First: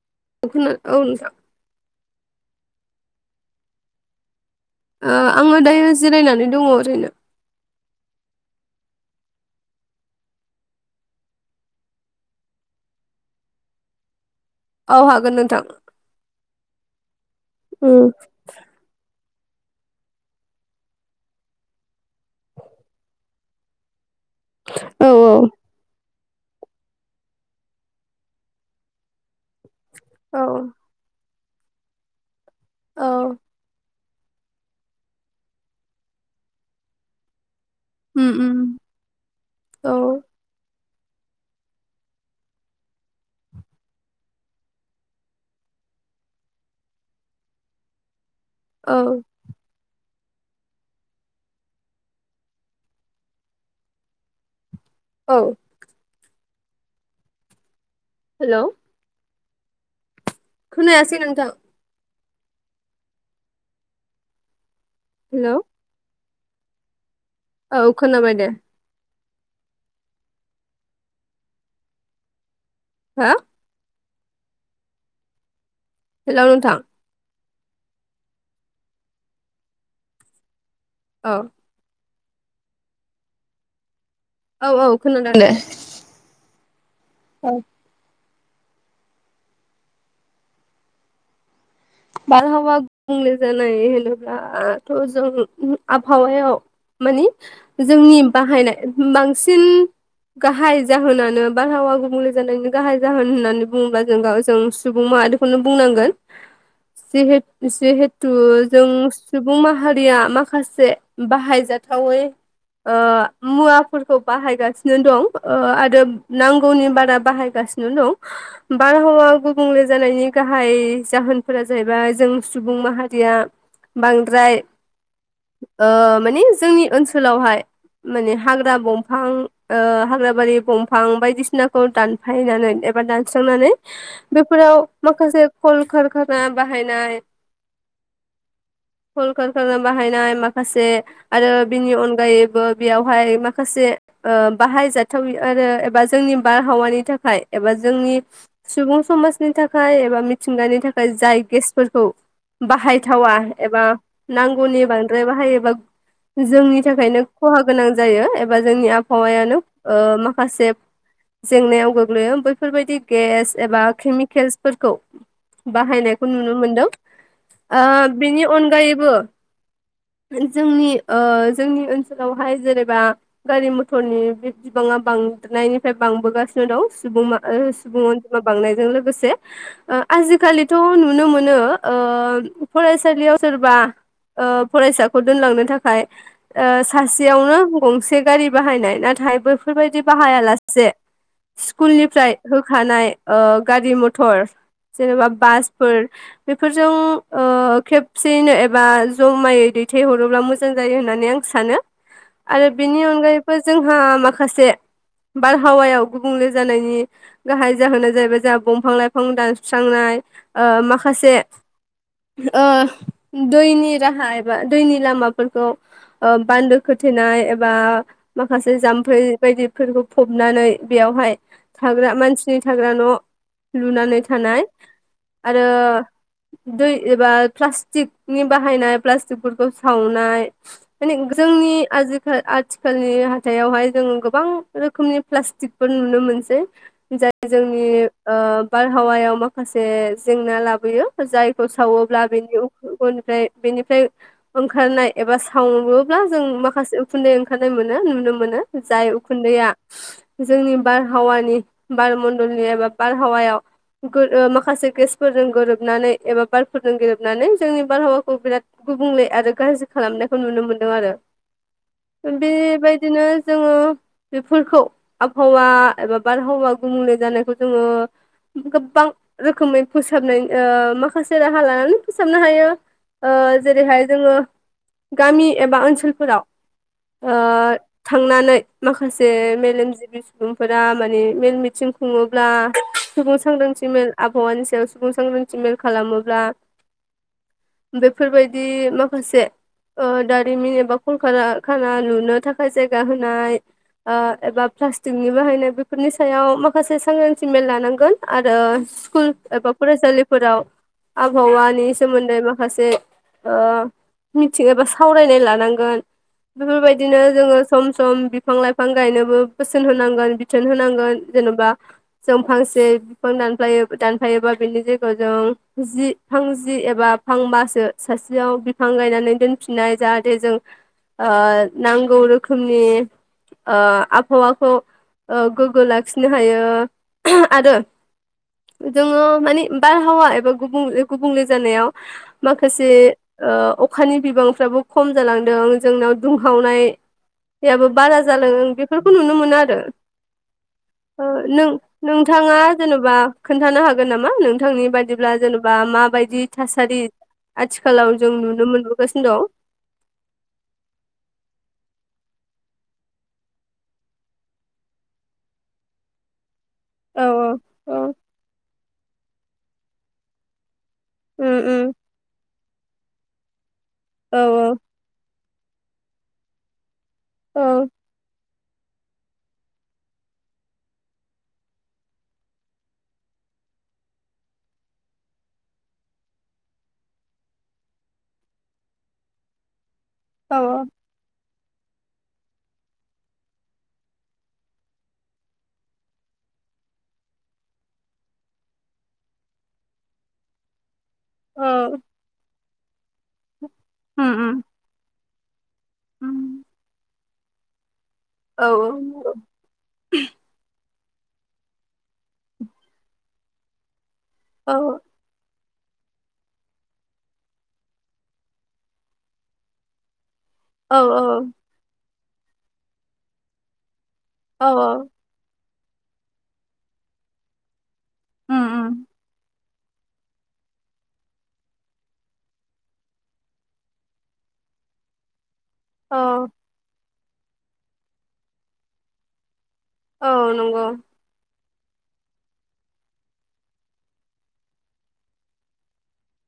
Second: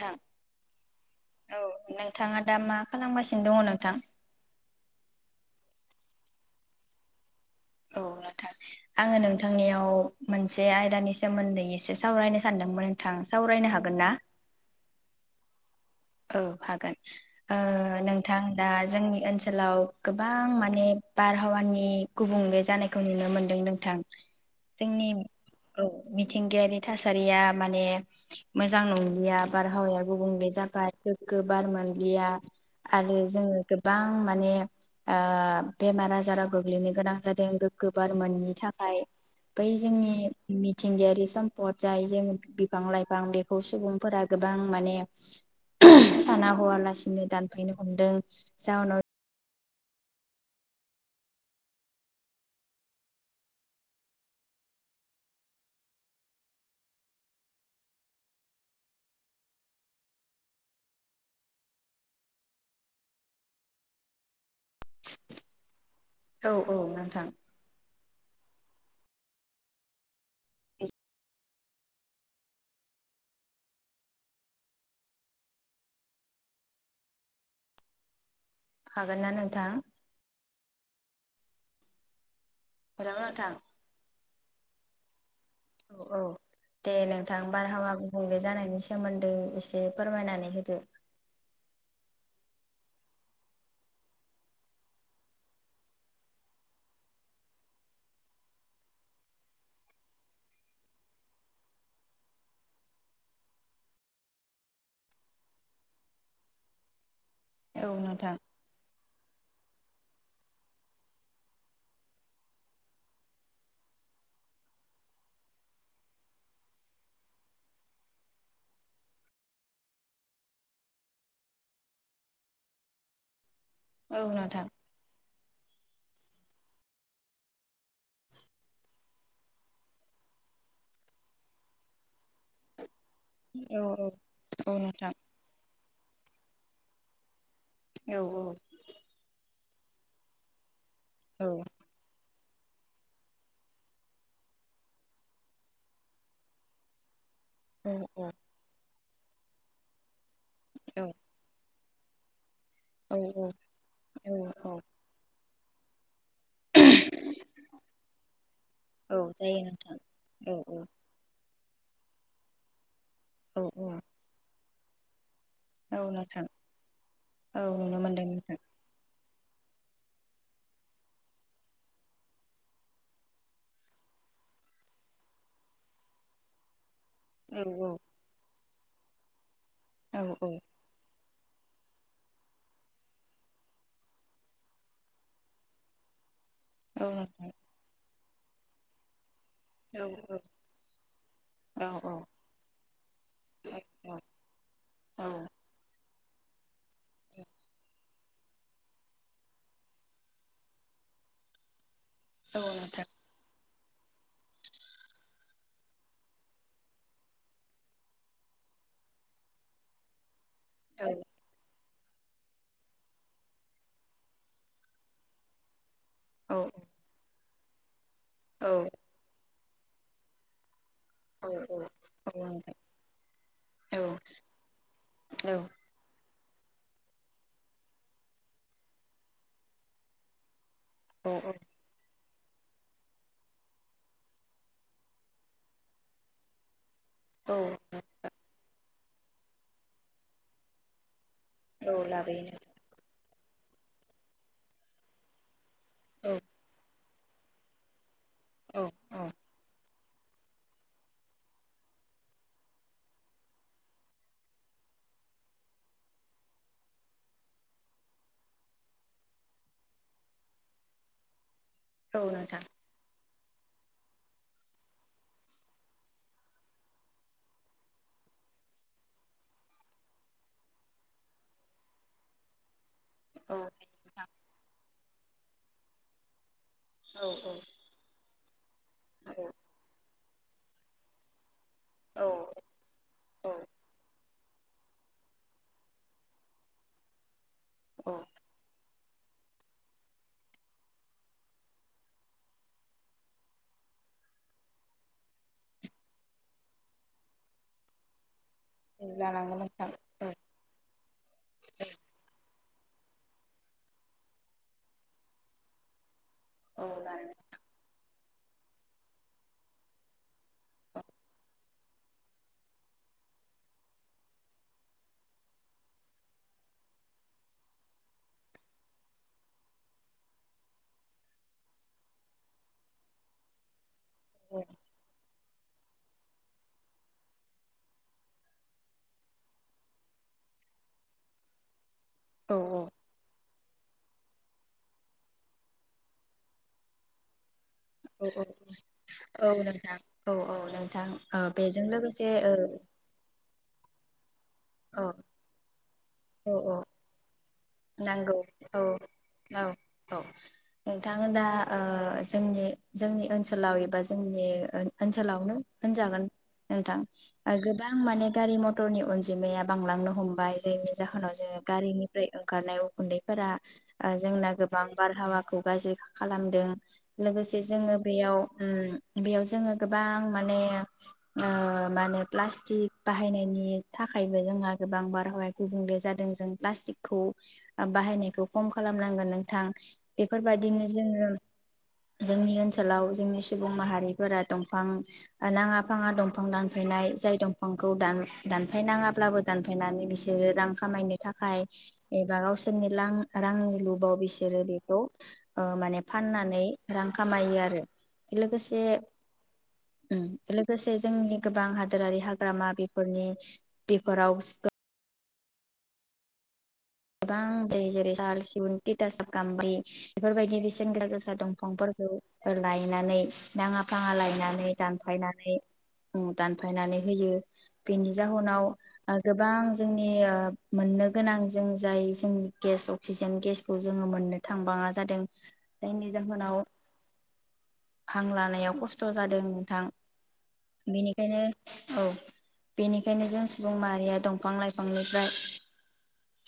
नोंथां [unintelligible] औ नोंथां औ नोंथाङा दा मा खालामगासिनो दङ नोंथां। ओ आङो दायो जिरायनानै दङ ओरैनो। औ नोंथां आङो नोंथांनियाव मोनसे आयदानि सोमोन्दै एसे सावरायनो सानदोंमोन नोंथां सावरायनो हागोन ना? औ हागोन नोंथां। औ हागोन ओ उम नोंथां दा जोंनि ओनसो लाव गोबां माने बारहावानि गुबुंले जानायखौ नुनो मोनदों नोंथां। औ जोंनि औ। औ मिथिंगायारि थासारिया माने मोजां नंलिया बारहावाया औ गुबुंले जाबाय गोबार मोनलिया औ आरो जोङो गोबां माने ओ बेमार आजारा गोग्लैनो गोनां जादों। गोबार उम मोननि उम थाखाय बै औ जोंनि मिथिंगायारि समपद जाय जों बिफां लाइफां बेखौ सुबुंफोरा गोबां माने। साना हवालासिनो दानफायनो हमदों औ। जाउनाव औ। हेलौ खोनायासै नोंथां हेल' औ औ नोंथां औ खोनाबाय दे हा? हेल' नोंथां हागोन ना नोंथां? औ। [unintelligible] नोंथां औ औ खोनादों दे औ औ। दे नोंथां औ बारहावा गुबुंले जानायनि सोमोनदै एसे फोरमायनानै होदो। बारहावा गुबुंले जानाय होनोब्लाथ' जों आबहावायाव मानि जोंनि बाहायनाय बांसिन गाहाय जाहोनानो बारहावा गुबुंले जानायनि गाहाय जाहोन होननानै बुङोब्ला जों जों सुबुं माहारिखौनो बुंनांगोन। जिहे औ जिहेथु नोंथां जों सुबुं माहारिया माखासे बाहायजाथावै ओ मुवाफोरखौ बाहायगासिनो दं ओ आरो नांगौनि बारा बाहायगासिनो दं बारहावा गुबुंले जानायनि गाहाय जाहोन फोरा जाहैबाय जों सुबुं माहारिया औ बांद्राय नोंथां ओ माने जोंनि ओनसोलावहाय माने हाग्रा बंफां ओ हाग्राबारि बंफां बायदिसिनाखौ दानफायनानै एबा दान स्रांनानै औ औ औ बेफोराव नोंथां माखासे कल-कारखा ना बाहायनाय औ औ रखाना बाहायनाय माखासे आरो बिनि अनगायै ओ बेयावहाय माखासे ओ बाहायजाथाव आरो एबा जोंनि बारहावानि थाखाय एबा औ जोंनि औ सुबुं समाजनि थाखाय एबा मिथिंगानि था औ खाय जाय गेसफोरखौ बाहायथावा एबा औ औ नांगौनि बांद्राय बाहायो। [unintelligible] जोंनि थाखायनो खहा गोनां जायो एबा जोंनि औ आबहावायानो जायो नोंथां ओ औ माखासे' जेंनायाव गोग्लैयो बैफोरबायदि गेस औ एबा केमिकेलस फोरखौ औ बाहायनायखौ नोंथां नुनो मोनदों औ ओ नुनो मोनदों बेनि नोंथां अनगायैबो जोंनि ओ जोंनि ओनसोलावहाय जेनेबा गारि मथरनि बे बिबाङा बांनायनिफ्राय बांबोगासिनो दं। सुबुं मा औ औ ओ सुबुं अनजिमा बांनाय जों लोगोसे औ औ आजिखालिथ' नुनो मो नो ओ फरायसालियाव सोरबा ओ फरायसाखौ दोनलांनो थाखाय ओ औ नोंथां सासेयावनो गंसे गारि बाहायनाय नाथाय बै औ फोरबायदि बाहायालासे औ स्कुलनिफ्राय होखानाय ओ गारि औ मथर औ नोंथां औ एबा बासफोर बेफोरजों ओ खेबसेयैनो एबा जमायै दैथायहरोब्ला मोजां जायो होननानै आं सानो। औ औ आरो बेनि नोंथां अनगायैबो जोंहा माखासे बारहावायाव गुबुंले जानायनि गाहाय जाहोना जाहैबाय जोंहा दंफां लाइफां दान्स स्रांनाय ओ औ माखासे ओ दैनि राहा एबा दैनि लामाफोरखौ ओ बान्दो खोथेनाय ए बा माखासे जाम्फै बायदि फोरखौ फबनानै बेयावहाय थाग्रा मानसिनि थाग्रा न' लुनानै थानाय आरो दै एबा प्लास्टिकनि बाहायनाय प्लास्टिकफोरखौ सावनाय माने औ जोंनि आजि आथिखालनि हाथाइआवहाय जोंङो गोबां रोखोमनि प्लास्टिकफोर नुनो मोनसै जाय औ औ जोंनि ओ बार हावायाव माखासे जेंना लाबोयो जायखौ औ सावोब्ला लाबोयो बेनि [unintelligible] बेनिफ्राय ओंखारनाय एबा सावोब्ला जों माखासे उखुन्दै ओंखारनाय मोनो नुनो मो मोनो नोंथां औ जाय औ उखुन्दैआ जोंनि बारहावानि बार मण्डलनि एबा बारहावायाव ओ माखासे गेसफोरजों गोरोबनानै एबा बारफोरजों गोरोबनानै जोंनि बारहावाखौ बिराद गुबुंले आरो गाज्रि खालामनायखौ नुनो मोनदों आरो औ नोंथां बेबायदिनो जोङो बेफोरखौ आबहावा एबा बारहावा गुबुंले जानायखौ जोङो गोबां रोखोमै फोसाबनाय ओ माखासे राहा लानानै फोसाबनो हायो ओ औ जेरैहाय जोङो गामि एबा ओनसोलफोराव औ ओ थांनानै [inaudible] माखासे मेलेमजिबि सुबुंफोरा माने मेल मि थिं औ खुङोब्ला सुबुं सांग्रांथिमेल आबहावानि सायाव सुबुं सांग्रांथिमेल खालामोब्ला औ बेफोरबायदि मा माखासे ओ दारिमिन एबा कलकारखाना लुनो थाखाय जायगा होनाय ओ एबा प्लास्टिकनि बाहायनाय बेफोरनि सायाव माखासे सांग्रांथि मेल लानांगौ [inaudible] आरो स्कुल लानांगोन एबा नोंथां औ फरायसालिफोराव आबहावानि सोमोन्दै माखासे ओ मिथिं एबा सावरायनाय लानांगोन औ बेफोरबायदिनो लानांगोन जोङो सम सम बिफां लाइफां गायनोबो बोसोन होनांगोन बिथोन होनांगोन जेनेबा जों फांसे बिफां दानफायो दानफायोबा बिनि जायगायाव जों जि फां जि एबा फांबासो सासेयाव बिफां गायनानै दोनफिननाय जाहाथे जों ओ नांगौ रोखोमनि ओ आबहावाखौ ओ गोग्गो लाखिनो हायो आरो जोङो माने बारहावा एबा गुबुंले गुबुंले जानायाव औ माखासे ओ अखानि बिबांफ्राबो खम जालांदों जोंनाव दुंहावनाय याबो बारा औ जालांदों बेफोरखौ नुनो औ औ औ मोनो आरो नोंथां औ औ नोंथां ओ औ नों बेजों लोगोसे नोंथाङा ओ जेन'बा खोन्थानो हागोन नामा नों थांनि औ बायदिब्ला जेनेबा मा बायदि औ औ थासारि आथिखालाव जों नांगौ नुनो औ मोनबोगासिनो औ औ नोंथांनो दा ओ जोंनि जोंनि ओनसोलाव एबा जोंनि ओ-ओनसोलावनो होनजागोन नोंथां दं औ गोबां औ माने गारि मथ फटरनि अनजिमाया बांलांनो हमबाय जे जाहोनाव उम जोङो उम गारिनिफ्राय ओंखारनाय उखुन्दैफोरा आ औ जोंना गोबां बारहावाखौ गाज्रै खा-खालामदों लोगोसे औ जोङो बेयाव ओ बेयाव जोङो गोबां माने ओ मा होनो प्लास्टिक बाहायनायनि थाखायबो जोंहा गोबां बारहावाया गुबुंले जादों जों प्लास्टिक खौ बाहायनायखौ खम खालामनांगोन नोंथां औ बेफोरबायदिनो जोङो जोंनि ओनसोलाव जोंनि सुबुं माहारिफोरा दंफां नाङा फाङा दंफां दानफायनाय जाय दंफांखौनम दानफायनाङाब्लाबो दानफायनानै बिसोरो रां खामायनो थाखाय एबा गावसोरनि लां रांनि लुबाव उम उम बिसोरो बेखौ ओ माने फाननानै रां खामायो आरो औ लोगोसे उम लोगोसे जोंनि गोबां हाद हादोरारि हाग्रामा बेफोरनि औ [unintelligible] गोबां जाय जेरै साल सिगुन टिटासाक गामब्रि बेफोरबायदि औ बेसेनगोसा गोसा दंफांफोरखौ फोर लायनानै नाङा फाङा औ लायनानै औ दानफायनानै ओ दानफायनानै होयो बेनि उम जाहोनाव उम ओ गोबां जोंनिया मोननो गोनां जों जाय जों गेस अक्सिजेन गेसखौ जोङो मोननो थांबाङा जादों। जायनि औ जाहोनाव हां लानायाव खस्थ' जादों। थां औ नंगौ बेनिखायनो औ बेनिखायनो जों सुबुं माहारिया दंफां-लाइफांनिफ्राय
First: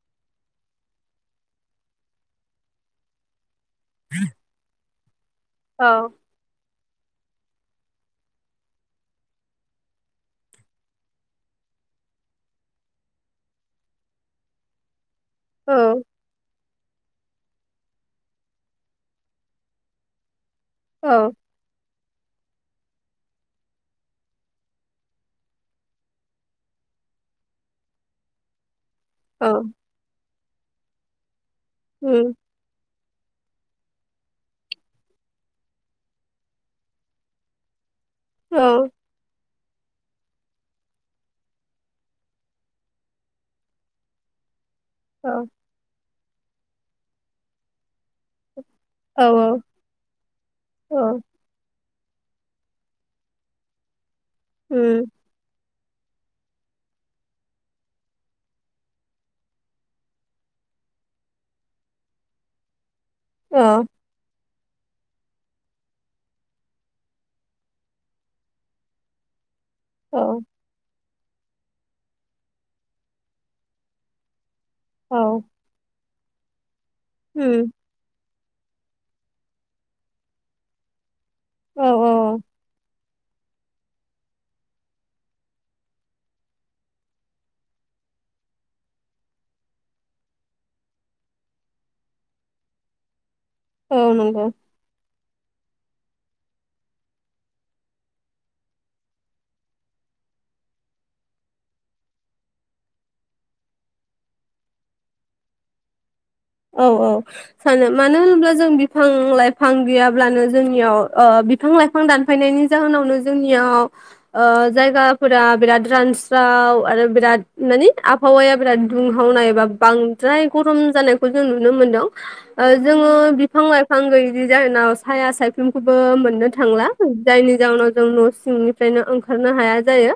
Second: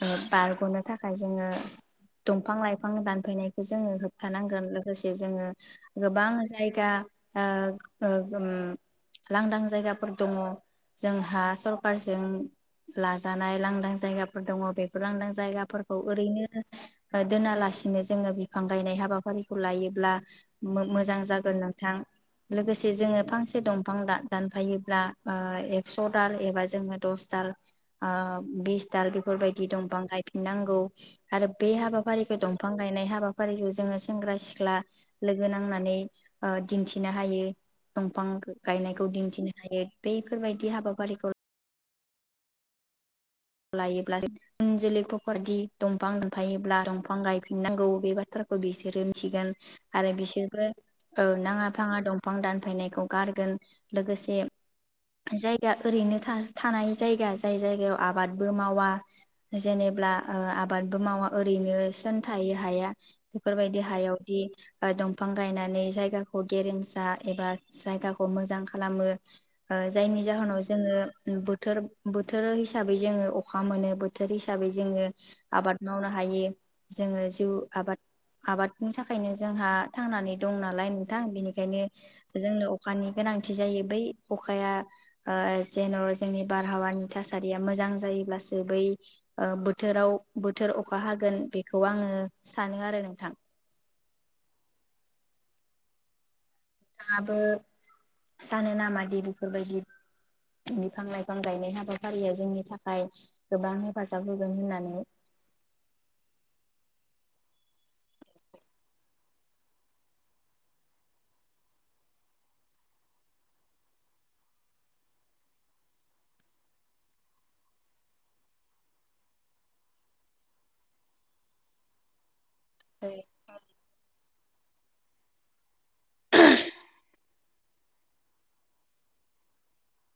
ओ‌ बारग'नो थाखाय जोङो दंफां लाइफांनि दानफानाय जोङो होबथानांगोन दसे जोङो औ गोबां जाय गा ओ लांदां जायगाफोर दङ जोंहा सरखारजों लाजानाय लांदां जायगाफोर द लांदां औ जायगाफोरखौ ओरैनो दोनालासिनो जोङो बिफां गायनाय हाबाफारिखौ लायोब्ला मोजां औ जागोन नोंथां। लोगोसे जोङो फांसे दंफां दानफायोब्ला ओ एक्स' दाल एबा जोङो दस दाल बिस दाल बेफोर औ बायदि फां गायफिननांगौ आरो बे उम हाबाफारिखौ दंफां गायनाय हा हाबाफारिखौ जोङो सेंग्रा सिख्ला लोगो नांनानै ओ दिन्थिनो हायो। दंफां औ गायनायखौ दिन्थिनो। हायो बैफोरबायदि हाबाफारिखौ लायोब्ला इउन जोलै औ प्रपारथि दंफां फायोब्ला दंफां गायफिनांगौ बे बाथ्राखौ बिसोरो औ मिथिगोन उम आरो बिसोरबो ओ नाङा फाङा दंफां दानफायनायखौ गारगोन लोगोसे बे जाय आं ओरैनो थानाय जायगा जाय जायगायाव आब आबादबो मावा जेनेब्ला आबादबो मावा ओरैनो सोन थायो हाया बेफोर बायदि हायावदि दंफां गायनानै जायगाखौ गेरेमसा एबा जायगाखौ मोजां खालामो। ओ औ जायनि जाहोनाव जोङो बोथोर बोथोर हिसा बै जोङो अखा मोनो बोथोर हिसा बै जोङो औ आबाद मावनो हा [inaudible] जोङो जिउ उम आबाद आबादनि थाखायनो जोंहा थांनानै दं नालाय नों थां बेनिखायनो औ औ जोंनो अखानि गोनांथि जायो बै अखाया ओ जेन' जोंनि बारहावानि थास थासारिया मोजां जायोब्लासो बै ओ बोथोराव बोथोर अखा हागोन बेखौ आङो सानो आरो नोंथां औ नंगौ नाथांङाबो सानो नामा दि बेफोरबायदि बिफां लाइफां गायनाय हाबाफारिया जोंनि थाखाय गोबां हेफाजाब होगोन होननानै औ औ सानो मानो होनोब्ला जों बिफां लाइफां गैयाब्लानो जोंनियाव ओ बिफां लाइफां दानफायनायनि जाहोनावनो जोंनियाव ओ जायगाफोरा बिराद रानस्राव आरो बिराद माने आबहावाया बिराद दुंहावनाय एबा बांद्राय गरम जानाय खौ जों नुनो मोनदों ओ जोङो बिफां लाइफां गैयै जि जाहोनाव साया सायख्लुमखौबो मोननो थांला जायनि जाहोनाव जों न' सिंनिफ्रायनो ओंखारनो हाया जायो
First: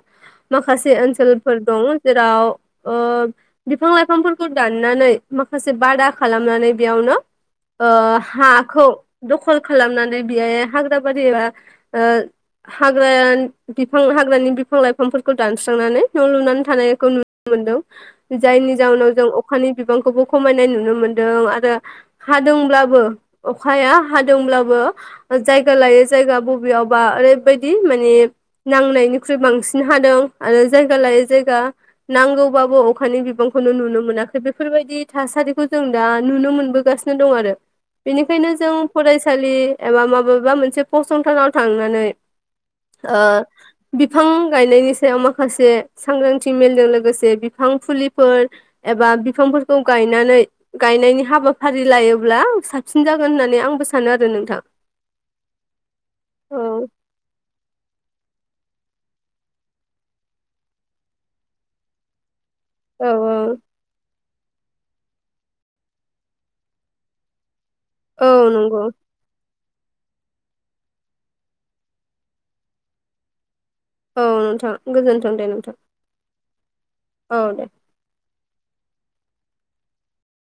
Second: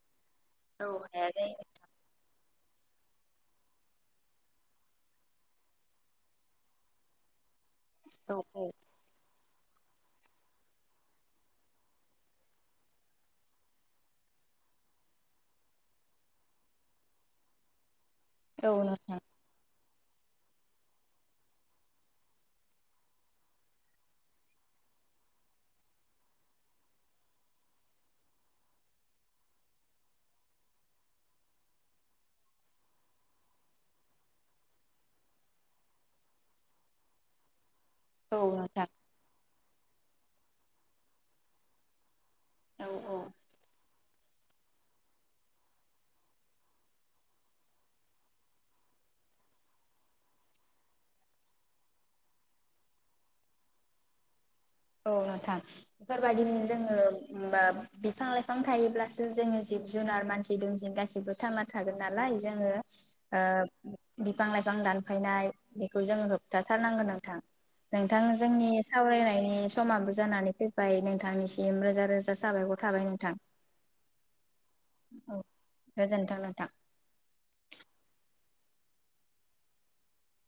औ माखासे हाया ओनसोलफोर जायो दं जेराव ओ बिफां लाइफांफोरखौ दाननानै माखासे जे बादा खालामनानै बेयावनो ओ औ हाखौ दखल खालामनानै बेहाय हाग्रा बारियावहा ओ हाग्रा बिफां हाग्रानि बिफां लाइफांफोरखौ दानस्रांनानै न' लुनानै थानायखौ नुनो मोनदों औ जायनि जाहनाव नोंथां जों अखानि बिबांखौबो खमायनाय नुनो मोन्दों आरो हादोंब्लाबो अखाया हादोंब्लाबो जायगा लायै जायगा बबेयावबा ओरैबायदि माने नांनायनिख्रुइ बांसिन हादों आरो जायगा लायै जायगा नांगौबाबो अखानि बिबांखौनो नुनो मोनाखै बेफोरबायदि थासारिखौ जों दा नुनो मोनबोगासिनो दं आरो औ बेनिखायनो जों नोंथां फरायसालि एबा माबा माबा मोनसे फसंथानाव थांनानै औ ओ औ बिब बिफां गायनायनि सायाव माखासे सांग्रांथि मेलजों लोगोसे बिफां फुलिफोर एबा बिफांफोर खौ गायनानै गायनायनि हाबाफारि लायोब्ला साबसिन जागोन होननानै आंबो सानो आरो नोंथां औ नोंथां बेफोर बायदिनो औ जोङो होमबा बिफां लाइफां थायोब्लासो जोङो जिब जुनार मानसि दुमसिन गासिबो थामा थागोन नालाय जोङो औ ओ बिफां लाइफां दानफायनाय बेखौ जोङो होबथा थारनांगोन नोंथां नोंथां औ जोंनि नंगौ सावरायनायनि समाबो जानानै फैबाय नोंथांनिसिम रोजा रोजा साबायखर थाबाय नोंथां औ नोंथां गोजोनथों दे नोंथां थां औ दे